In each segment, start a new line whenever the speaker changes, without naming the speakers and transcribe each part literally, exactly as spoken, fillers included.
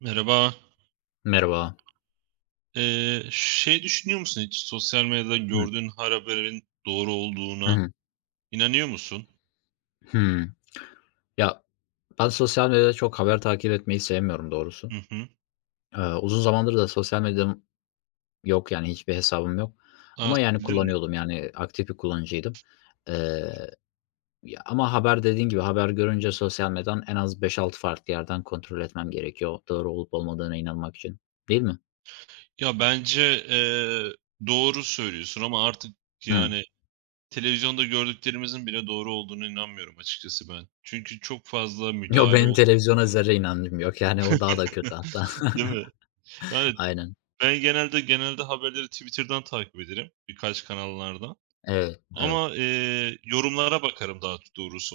Merhaba.
Merhaba.
Eee, şey düşünüyor musun hiç? Sosyal medyada
Hı.
gördüğün her haberin doğru
Hı
olduğuna
hı.
inanıyor musun?
Hımm. Ya, ben sosyal medyada çok haber takip etmeyi sevmiyorum doğrusu.
Hı hı.
Eee, uzun zamandır da sosyal medyam yok, yani, hiçbir hesabım yok
A,
ama, yani,
sildin mi?
kullanıyordum, yani, aktif bir kullanıcıydım. Eee, ya, Ama haber dediğin gibi haber görünce sosyal medyadan en az beş altı farklı yerden kontrol etmem gerekiyor doğru olup olmadığına inanmak için, değil mi?
Ya, bence, eee, doğru söylüyorsun ama artık,
Hıı.
yani, televizyonda gördüklerimizin bile doğru olduğunu inanmıyorum açıkçası ben. Çünkü çok fazla
Yo,
müdahale
benim
oldu.
televizyona zerre inancım yok, yani, o daha da kötü hatta.
Değil mi? Yani,
Aynen.
ben genelde genelde haberleri Twitter'dan takip ederim birkaç kanallardan.
Evet, evet.
Ama, eee, yorumlara bakarım daha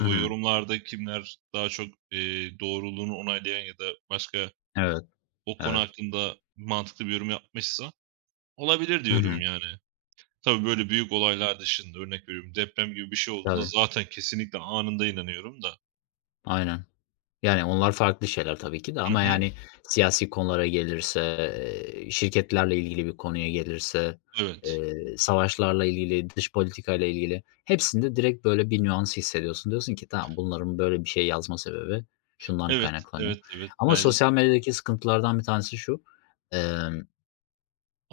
Hı
O
hı.
yorumlarda kimler daha çok, eee, doğruluğunu onaylayan ya da başka
Evet,
o konu
evet.
hakkında mantıklı bir yorum yapmışsa olabilir
Hı hı.
diyorum yani. Tabii, böyle büyük olaylar dışında örnek veriyorum deprem gibi bir şey olduğunda
Tabii.
zaten kesinlikle anında inanıyorum da.
Aynen. Yani onlar farklı şeyler tabii ki de
Hı
ama
hı.
yani siyasi konulara gelirse, eee, şirketlerle ilgili bir konuya gelirse,
Evet.
eee, savaşlarla ilgili, dış politikayla ilgili hepsinde direkt böyle bir nüans hissediyorsun. Diyorsun ki tamam bunların böyle bir şey yazma sebebi şundan
Evet,
kaynaklanıyor.
evet, evet.
Ama
Bence
sosyal medyadaki sıkıntılardan bir tanesi şu, emm,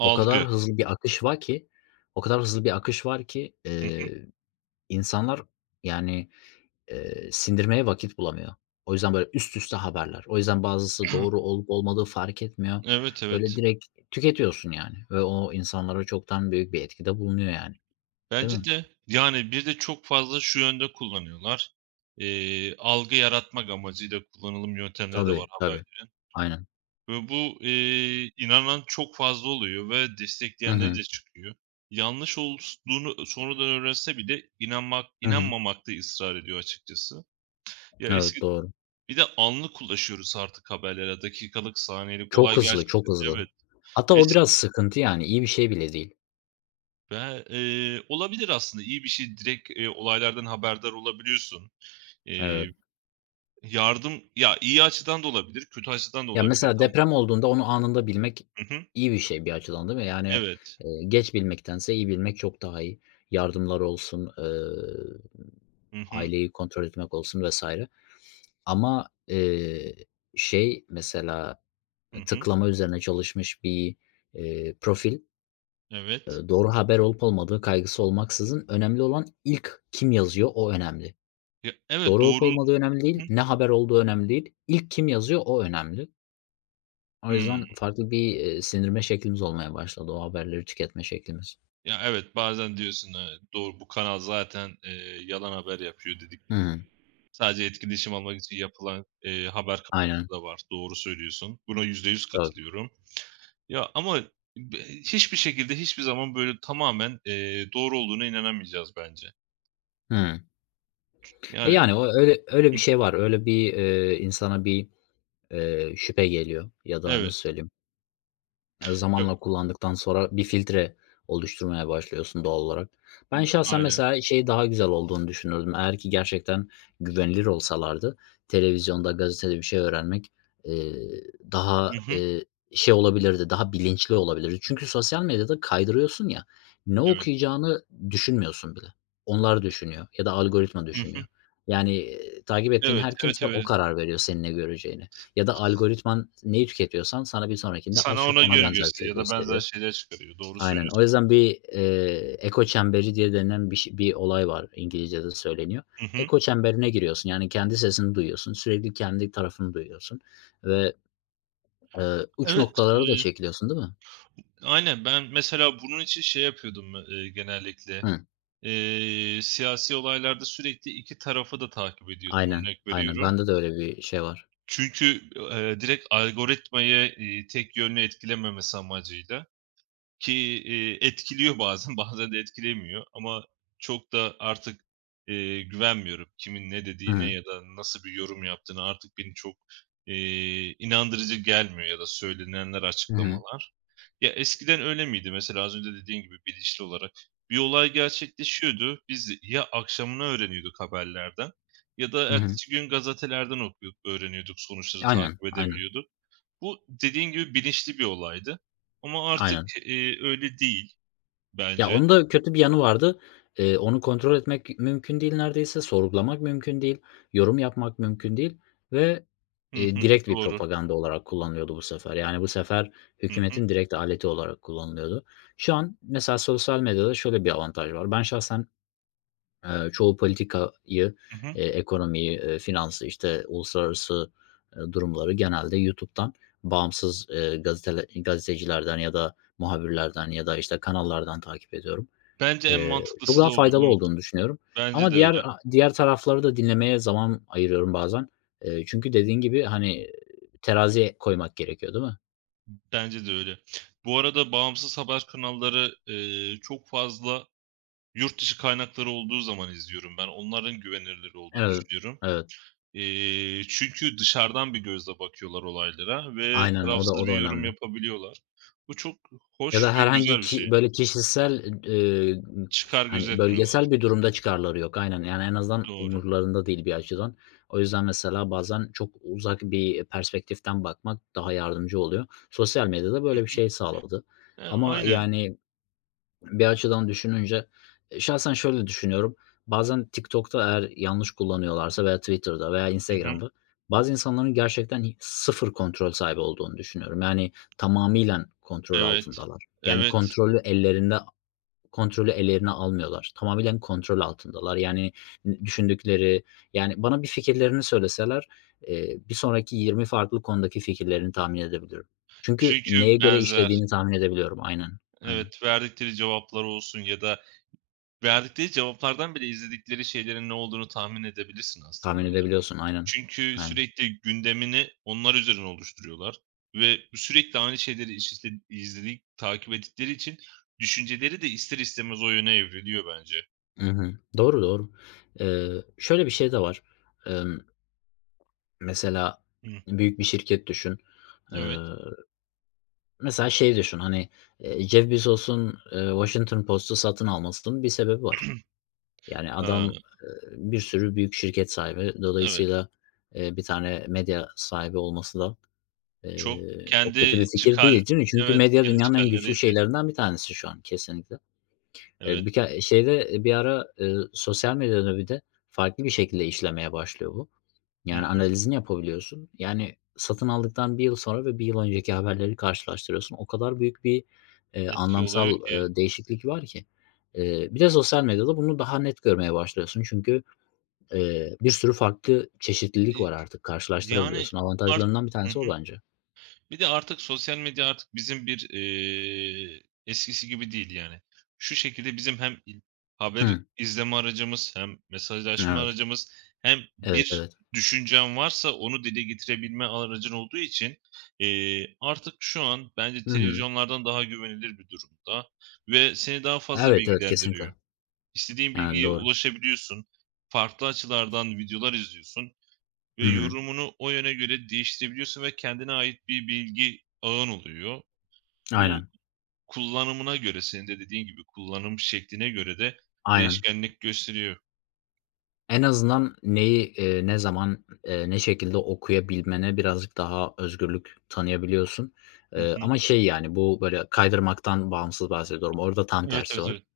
o kadar hızlı bir akış var ki o kadar hızlı bir akış var ki,
Hı hı.
eee, insanlar yani Eee, sindirmeye vakit bulamıyor. O yüzden, böyle, üst üste haberler. O yüzden bazısı doğru olup olmadığı fark etmiyor.
Evet,
Böyle,
evet.
direkt tüketiyorsun, yani, ve o insanlara çoktan büyük bir etkide bulunuyor, yani, değil
Bence
mi?
de. Yani, bir de çok fazla şu yönde kullanıyorlar. Eee, algı yaratmak amacıyla kullanılım yöntemleri de var
Tabii, tabii.
haberde
Aynen.
ve bu, eee, inanan çok fazla oluyor ve
Hı
destekleyenleri
hı.
de çıkıyor. Yanlış olduğunu sonradan öğrense bile inanmak
Hı hı.
inanmamakta ısrar ediyor açıkçası. Ya,
Evet,
eski
doğru.
Bir de anlık ulaşıyoruz artık haberlere. Dakikalık, saniyelik
Çok
olay
hızlı,
gerçekten
çok hızlı.
evet.
Hatta o
Es
biraz sıkıntı, yani, İyi bir şey bile değil.
Ve, eee, olabilir aslında iyi bir şey direkt, eee, olaylardan haberdar olabiliyorsun.
Evet.
Eee Yardım ya, iyi açıdan da olabilir, kötü açıdan da
Ya,
olabilir.
mesela
Tam.
deprem olduğunda onu anında bilmek
Hı hı.
iyi bir şey bir açıdan, değil mi? Yani,
Evet.
eee, geç bilmektense iyi bilmek çok daha iyi. Yardımlar olsun, eee,
Hı hı.
aileyi kontrol etmek olsun vesaire. Ama, eee, şey mesela
Hı hı.
tıklama üzerine çalışmış bir, eee, profil,
Evet.
eee, doğru haber olup olmadığı kaygısı olmaksızın önemli olan ilk kim yazıyor o önemli.
Ya, evet,
Doğru olup
doğru.
olmadığı
Hı
önemli değil,
hı.
ne haber olduğu önemli değil, ilk kim yazıyor o önemli. O
Hımm.
yüzden farklı bir, eee, sindirme şeklimiz olmaya başladı o haberleri tüketme şeklimiz.
Ya, evet, bazen diyorsun, evet, doğru, bu kanal zaten, eee, yalan haber yapıyor dedik.
Hı hı.
Sadece etkileşim almak için yapılan, eee, haber
Aynen.
kanalları da var. Doğru söylüyorsun. Buna yüzde yüz
Tabii.
katılıyorum. Ya, ama be Hiçbir şekilde, hiçbir zaman böyle tamamen, eee, doğru olduğuna inanamayacağız bence.
Hı. E,
Yani.
yani o öyle öyle
Hı.
bir şey var. Öyle bir, eee, insana bir, eee, şüphe geliyor ya da
Evet.
nasıl söyleyeyim, Eee,
Yok.
zamanla kullandıktan sonra bir filtre oluşturmaya başlıyorsun doğal olarak. Ben şahsen
Aynen.
mesela şey daha güzel olduğunu düşünürdüm. Eğer ki gerçekten güvenilir olsalardı televizyonda, gazetede bir şey öğrenmek, eee, daha,
Hı hı.
eee, şey olabilirdi, daha bilinçli olabilirdi. Çünkü sosyal medyada kaydırıyorsun ya, ne
Evet.
okuyacağını düşünmüyorsun bile. Onlar düşünüyor ya da algoritma
Hı
düşünüyor.
hı.
Yani, eee, takip ettiğin
Evet,
her
evet,
kimse o
evet.
karar veriyor senin ne göreceğine. Ya da algoritman neyi tüketiyorsan sana bir sonrakinde az
Sana
çok
ona
ona
göre
benzer bir şey
gösteriyor ya da benzer
gösteriyor.
şeyler çıkarıyor. Doğru
Aynen. O
söylüyorsun.
yüzden bir, eee, eko çemberi diye denilen bir ş bir olay var, İngilizce'de söyleniyor.
Hı hı.
Eko çemberine giriyorsun, yani kendi sesini duyuyorsun, sürekli kendi tarafını duyuyorsun ve, eee, uç
Evet,
noktalara da
eee,
çekiliyorsun, değil mi?
aynen. Ben mesela bunun için şey yapıyordum, eee, genellikle.
Hı.
Eee, siyasi olaylarda sürekli iki tarafı da takip ediyordum,
Aynen,
örnek
aynen.
veriyorum.
Bende de öyle bir şey var.
Çünkü, eee, direkt algoritmayı, iii, tek yönlü etkilememesi amacıyla. Ki, eee, etkiliyor bazen, bazen de etkilemiyor ama çok da artık, eee, güvenmiyorum. Kimin ne
Hı
dediğine
hı.
ya da nasıl bir yorum yaptığına artık beni çok, eee, inandırıcı gelmiyor ya da söylenenler,
Hı hı.
açıklamalar. Ya, eskiden öyle miydi? Mesela az önce dediğin gibi bilinçli olarak bir olay gerçekleşiyordu. Biz ya akşamına öğreniyorduk haberlerden ya da
Hı hı.
ertesi gün gazetelerden okuyup öğreniyorduk, sonuçları
Aynen,
takip
aynen,
edebiliyorduk. Bu dediğin gibi bilinçli bir olaydı ama artık,
aynen.
eee, öyle değil
Ya,
bence.
onun da kötü bir yanı vardı. Eee, onu kontrol etmek mümkün değil neredeyse, sorgulamak mümkün değil, yorum yapmak mümkün değil ve,
Hı
eee,
hı,
direkt bir
doğru.
propaganda olarak kullanılıyordu bu sefer. Yani, bu sefer
Hı hı,
hükümetin direkt aleti olarak kullanılıyordu. Şu an mesela sosyal medyada şöyle bir avantaj var. Ben şahsen, eee, çoğu politikayı, eee,
hı hı.
ekonomiyi, eee, finansı, işte, uluslararası, eee, durumları genelde YouTube'dan bağımsız, eee, gazetele gazetecilerden ya da muhabirlerden ya da, işte, kanallardan takip ediyorum.
Bence en
Eee, çok
mantıklısı da
daha
o,
faydalı
biliyor
olduğunu
musun?
düşünüyorum
Bence
ama
de
diğer
öyle,
diğer tarafları da dinlemeye zaman ayırıyorum bazen. Eee, çünkü dediğin gibi, hani, teraziye koymak gerekiyor, değil mi?
bence de öyle. Bu arada bağımsız haber kanalları, eee, çok fazla yurt dışı kaynakları olduğu zaman izliyorum ben. Onların güvenilir olduğunu
Evet,
düşünüyorum.
evet.
Eee, çünkü dışarıdan bir gözle bakıyorlar olaylara ve
Aynen, o da
tarafsız
o da
bir yorum
önemli.
yapabiliyorlar. Bu çok
Ya da
hoş ve
herhangi
güzel bir
ki
şey.
böyle kişisel, eee,
Çıkar
hani,
gözetmiyorlar.
bölgesel bir durumda çıkarları yok. Aynen, yani, en azından
Doğru.
umurlarında değil bir açıdan. O yüzden mesela bazen çok uzak bir perspektiften bakmak daha yardımcı oluyor. Sosyal medya da böyle bir şey sağladı
E,
ama,
aynen.
yani, bir açıdan düşününce eee, şahsen şöyle düşünüyorum. Bazen TikTok'ta eğer yanlış kullanıyorlarsa veya Twitter'da veya
Hı hı.
Instagram'da bazı insanların gerçekten hi sıfır kontrol sahibi olduğunu düşünüyorum. Yani tamamıyla kontrol
Evet.
altındalar. Yani
Evet.
kontrolü ellerinde kontrolü ellerine almıyorlar. Tamamıyla kontrol altındalar. Yani düşündükleri, yani bana bir fikirlerini söyleseler, eee, bir sonraki yirmi farklı konudaki fikirlerini tahmin edebilirim. Çünkü neye
Çünkü
göre
benzer.
işlediğini tahmin edebiliyorum. Aynen, aynen.
Evet, verdikleri cevaplar olsun ya da verdikleri cevaplardan bile izledikleri şeylerin ne olduğunu tahmin edebilirsin
Tahmin
aslında ya.
edebiliyorsun, aynen.
Çünkü
Aynen.
sürekli gündemini onlar üzerine oluşturuyorlar ve sürekli aynı şeyleri işte izledik takip ettikleri için düşünceleri de ister istemez o yöne evriliyor bence.
Hı hı. Doğru, doğru. Eee, şöyle bir şey de var. Emm, Mesela
Hıh.
büyük bir şirket düşün. Eee,
Evet.
Mesela şey düşün, hani, eee, Jeff Bezos'un, eee, Washington Post'u satın almasının bir sebebi var. Yani adam,
Aaa,
eee, bir sürü büyük şirket sahibi.
evet.
Dolayısıyla, eee, bir tane medya sahibi olması da,
Çok
eee, çok kötü bir
kendi
fikir
çıkar
değil, değil mi? Çünkü
Evet,
medya
kendi
dünyanın en
çıkarları
güçlü
için.
şeylerinden bir tanesi şu an kesinlikle. Eee,
Evet.
bir ke şeyde bir ara, ııı, sosyal medyada bir de farklı bir şekilde işlemeye başlıyor bu.
Hı
Yani
hı.
analizini yapabiliyorsun. Yani satın aldıktan bir yıl sonra ve bir yıl önceki haberleri karşılaştırıyorsun. O kadar büyük bir, eee,
Etki oluyor
anlamsal,
ki.
ııı, değişiklik var ki. Eee, bir de sosyal medyada bunu daha net görmeye başlıyorsun. Çünkü, eee, bir sürü farklı çeşitlilik
İ
var artık
yani
karşılaştırabiliyorsun.
art
Avantajlarından bir
Hı
tanesi o
hı.
bence.
Bir de artık sosyal medya artık bizim bir, eee, eskisi gibi değil yani. Şu şekilde bizim hem il Haber
Hıı.
izleme aracımız hem mesajlaşma
Evet.
aracımız hem
Evet,
bir
evet.
düşüncen varsa onu dile getirebilme aracın olduğu için, eee, artık şu an bence
Hı hı.
televizyonlardan daha güvenilir bir durumda ve seni daha fazla
Evet, evet, kesinlikle.
bilgilendiriyor. İstediğin
Yani
bilgiye
doğru.
ulaşabiliyorsun. Farklı açılardan videolar izliyorsun. Ve
Hı hı.
yorumunu o yöne göre değiştirebiliyorsun ve kendine ait bir bilgi ağın oluyor. Bu
Aynen.
kullanımına göre, senin de dediğin gibi kullanım şekline göre de
Aynen.
değişkenlik gösteriyor.
En azından neyi, eee, ne zaman, eee, ne şekilde okuyabilmene birazcık daha özgürlük tanıyabiliyorsun.
Hı
Eee,
hı.
ama şey, yani, bu böyle kaydırmaktan bağımsız bahsediyorum. Orada tam
Evet,
tersi
evet,
var.
evet.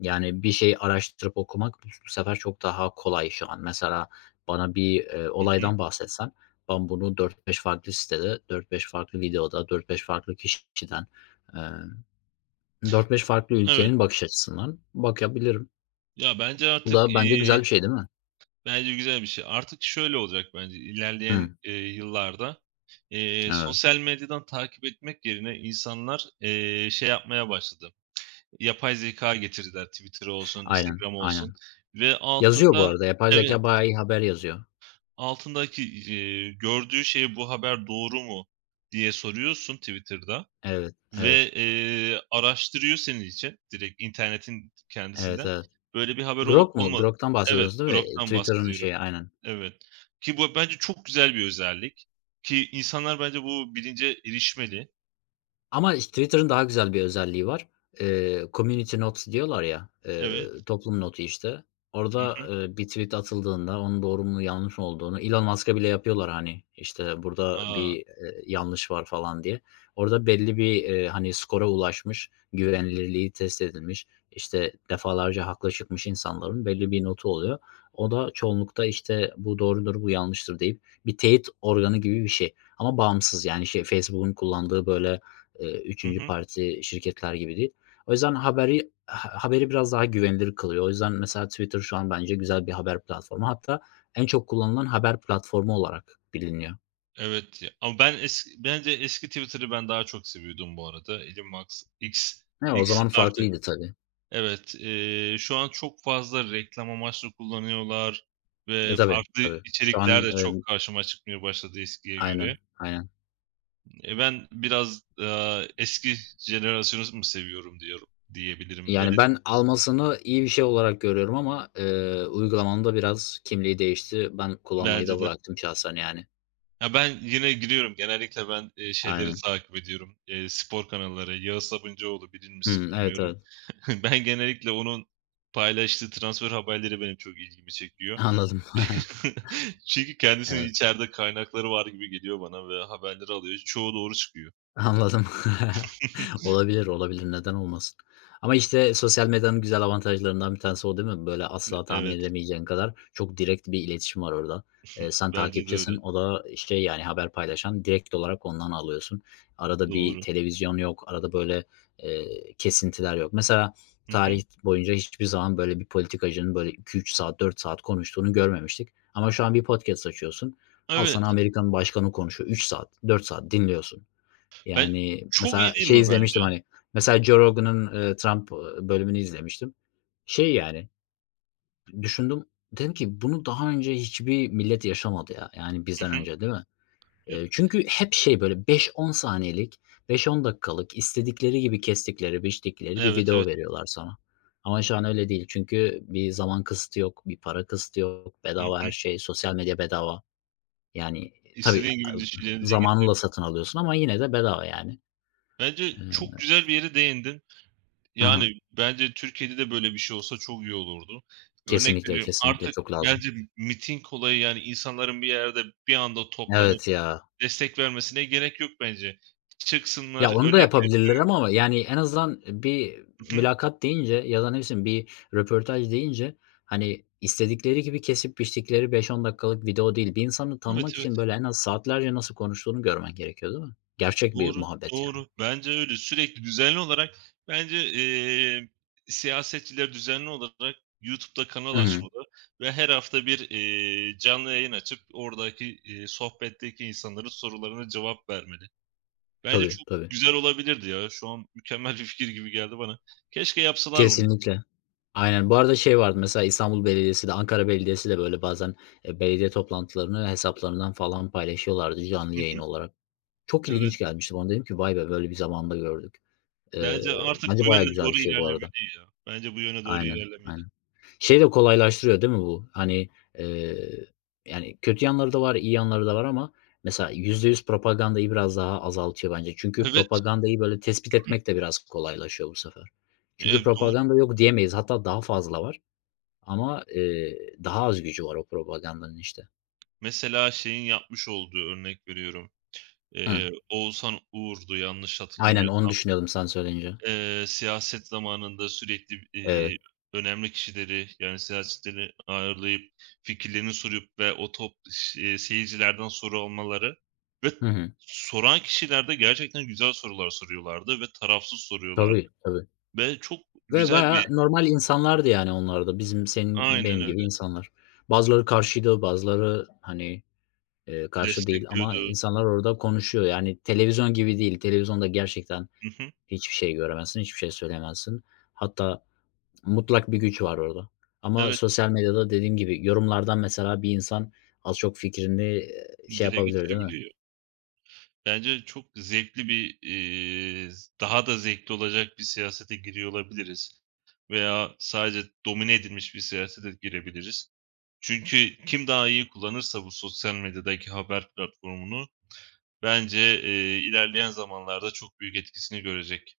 Yani, bir şeyi araştırıp okumak bu bu sefer çok daha kolay şu an. Mesela bana bir, eee,
Hı hı.
olaydan bahsetsen ben bunu dört beş farklı sitede, dört beş farklı videoda, dört beş farklı kişiden, eee, dört beş farklı ülkenin
Evet.
bakış açısından bakabilirim.
Ya, bence
Bu da
artık,
bence güzel bir
iii,
şey değil mi?
bence güzel bir şey. Artık şöyle olacak bence ilerleyen,
Hı,
eee, yıllarda, eee,
evet.
sosyal medyadan takip etmek yerine insanlar, eee, şey yapmaya başladı, yapay zeka getirdiler Twitter olsun,
Aynen,
Instagram olsun
aynen.
ve
Yazıyor bu
altında.
arada, yapay
Evet.
zekâ bayağı iyi haber yazıyor.
Altındaki, eee, gördüğü şey "Bu haber doğru mu?" diye soruyorsun Twitter'da
Evet, evet,
ve, eee, araştırıyor senin için direkt internetin
evet,
kendisinden.
evet.
Böyle bir haber olup
Grok mu?
olma
Grok'tan
Evet,
bahsediyorsunuz değil mi?
Grok'tan
Twitter'ın
bahsediyorum.
şeyi, aynen.
Evet. Ki bu bence çok güzel bir özellik ki insanlar bence bu bilince erişmeli.
Ama iş Twitter'ın daha güzel bir özelliği var. Eee, community notes diyorlar ya, eee,
Evet.
toplum notu işte. Orada,
Hı hı.
eee, bir tweet atıldığında onun doğru mu yanlış mı olduğunu Elon Musk'a bile yapıyorlar, hani, işte, burada bir,
A!
eee, yanlış var falan diye. Orada belli bir, eee, hani, skora ulaşmış, güvenilirliği test edilmiş, işte, defalarca haklı çıkmış insanların belli bir notu oluyor. O da çoğunlukta, işte, bu doğrudur, bu yanlıştır deyip bir teyit organı gibi bir şey ama bağımsız yani şey Facebook'un kullandığı böyle, Eee,
Hı
üçüncü
hı.
parti şirketler gibi değil. O yüzden haberi ha haberi biraz daha güvenilir kılıyor. O yüzden mesela Twitter şu an bence güzel bir haber platformu. Hatta en çok kullanılan haber platformu olarak biliniyor.
Evet ya ama ben es Bence eski Twitter'ı ben daha çok seviyordum bu arada. Elon Musk X
He, o
X
zaman
Artık
farklıydı tabii.
evet, eee, şu an çok fazla reklam amaçlı kullanıyorlar
E,
ve
tabii,
farklı
tabii. Şu
içerikler
an,
de
emm
çok karşıma çıkmaya başladı eskiye
aynen,
göre.
aynen.
E, ben biraz, aaa, eski jenerasyonu mu seviyorum diyorum diyebilirim.
Yani
Öyle
ben almasını iyi bir şey olarak görüyorum ama, eee, uygulamanın da biraz kimliği değişti. Ben kullanmayı
bence
da
de.
bıraktım şahsen yani.
Ya, ben yine giriyorum. Genellikle ben, eee, şeyleri
Aynen.
takip ediyorum, eee, spor kanalları. Yağız Sabuncuoğlu bilir misin
Hımm. Evet,
bilmiyorum.
evet.
Ben genellikle onun paylaştığı transfer haberleri benim çok ilgimi çekiyor.
Anladım.
Çünkü kendisinin
Evet.
içeride kaynakları var gibi geliyor bana ve haberleri alıyor. Çoğu doğru çıkıyor.
Anladım. Olabilir, olabilir. Neden olmasın? Ama, işte, sosyal medyanın güzel avantajlarından bir tanesi o değil mi? Böyle asla tahmin
Evet,
edemeyeceğin kadar çok direkt bir iletişim var orada. Eee, sen
bence de
takipçisin,
öyle.
o da, işte, yani, haber paylaşan. Direkt olarak ondan alıyorsun. Arada bir
Doğru.
televizyon yok, arada, böyle, eee, kesintiler yok. Mesela
Hı hı.
tarih boyunca hiçbir zaman böyle bir politikacının böyle iki üç saat, dört saat konuştuğunu görmemiştik. Ama şu an bir podcast açıyorsun. Al sana
Evet,
Amerikan başkanı konuşuyor. Üç saat, dört saat dinliyorsun.
ben
Yani,
Çok
mesela
iyi değil
şey
mi bence?
izlemiştim, hani, mesela Joe Rogan'ın, ııı, Trump, ııı, bölümünü izlemiştim. Şey, yani, düşündüm, dedim ki bunu daha önce hiçbir millet yaşamadı ya, yani, bizden
Hı hı.
önce, değil mi? Eee, çünkü hep şey, böyle beş on saniyelik, beş on dakikalık, istedikleri gibi kestikleri, biçtikleri bir
Evet,
video
evet.
veriyorlar sana. Ama şu an öyle değil. Çünkü bir zaman kısıtı yok, bir para kısıtı yok,
Hı
bedava
hı.
her şey, sosyal medya bedava. Yani, tabii, e,
İstediğin gibi düşüncelerini dile
zamanını da
getiriyorsun.
satın alıyorsun ama yine de bedava, yani.
Bence
Eee
çok güzel bir yere değindin.
Hı hı.
Yani, bence Türkiye'de de böyle bir şey olsa çok iyi olurdu. Örnek
Kesinlikle,
veriyorum,
kesinlikle
artık
çok lazım.
bence miting olayı, yani, insanların bir yerde bir anda toplanıp
Evet ya.
destek vermesine gerek yok bence.
Ya,
Çıksınlar,
onu da
örnek ver
yapabilirler ama ama yani en azından bir
Hı hı.
mülakat deyince ya da ne bileyim bir röportaj deyince, hani, istedikleri gibi kesip biçtikleri beş on dakikalık video değil. Bir insanı
Evet,
tanımak
evet.
için böyle en az saatlerce nasıl konuştuğunu görmen gerekiyor, değil mi? Gerçek bir
Doğru,
muhabbet yani.
doğru. Bence öyle. Sürekli düzenli olarak bence, eee, siyasetçiler düzenli olarak YouTube'da kanal
Hı hı.
açmalı ve her hafta bir, eee, canlı yayın açıp oradaki, eee, sohbetteki insanların sorularına cevap vermeli. Bence
Tabii,
çok
tabii.
güzel olabilirdi ya. Şu an mükemmel bir fikir gibi geldi bana. Keşke yapsalar bunu.
Kesinlikle. Aynen. Bu arada şey vardı mesela İstanbul Belediyesi de Ankara Belediyesi de böyle bazen, eee, belediye toplantılarını hesaplarından falan paylaşıyorlardı canlı
Hı
yayın
hı.
olarak. Çok
Evet.
ilginç gelmişti bana. Dedim ki "Vay be, böyle bir zamanda gördük." Eee,
Bence artık
Bence
bu
bayağı
yöne
güzel bir
doğru
şey bu arada.
ilerlemeli ya. Bence bu yöne doğru
Aynen,
ilerlemeli.
aynen. Şeyi de kolaylaştırıyor değil mi bu? Hani, eee, yani kötü yanları da var, iyi yanları da var ama mesela yüzde yüz propagandayı biraz daha azaltıyor bence. Çünkü
Evet,
propagandayı böyle tespit etmek de biraz kolaylaşıyor bu sefer. Çünkü
eee, doğru.
propaganda yok diyemeyiz. Hatta daha fazla var ama, eee, daha az gücü var o propagandanın işte.
Mesela şeyin yapmış olduğu, örnek veriyorum,
Hı.
eee, Oğuzhan Uğur'du yanlış
Aynen, onu
hatırlamıyorsam.
düşünüyordum sen söyleyince.
Eee, siyaset zamanında sürekli,
Evet.
iii, önemli kişileri, yani, siyasetçileri ağırlayıp fikirlerini sorup ve o top ş seyircilerden soru almaları ve
Hı hı.
soran kişiler de gerçekten güzel sorular soruyorlardı ve tarafsız soruyorlardı
Tabii, tabii.
ve çok
Ve
güzel
bayağı
bir.
normal insanlardı yani onlar da. Bizim, senin,
Aynen
benim gibi
öyle.
insanlar. Bazıları karşıydı, bazıları, hani, eee, karşı değil ama
Destekliyordu.
insanlar orada konuşuyor. Yani televizyon gibi değil. Televizyonda gerçekten
Hı hı.
hiçbir şey göremezsin, hiçbir şey söyleyemezsin. Hatta mutlak bir güç var orada. Ama
Evet,
sosyal medyada dediğim gibi yorumlardan mesela bir insan az çok fikrini, eee, şey
dile
yapabilir değil mi?
getirebiliyor. Bence çok zevkli bir, eee, daha da zevkli olacak bir siyasete giriyor olabiliriz veya sadece domine edilmiş bir siyasete girebiliriz. Çünkü kim daha iyi kullanırsa bu sosyal medyadaki haber platformunu bence, eee, ilerleyen zamanlarda çok büyük etkisini görecek.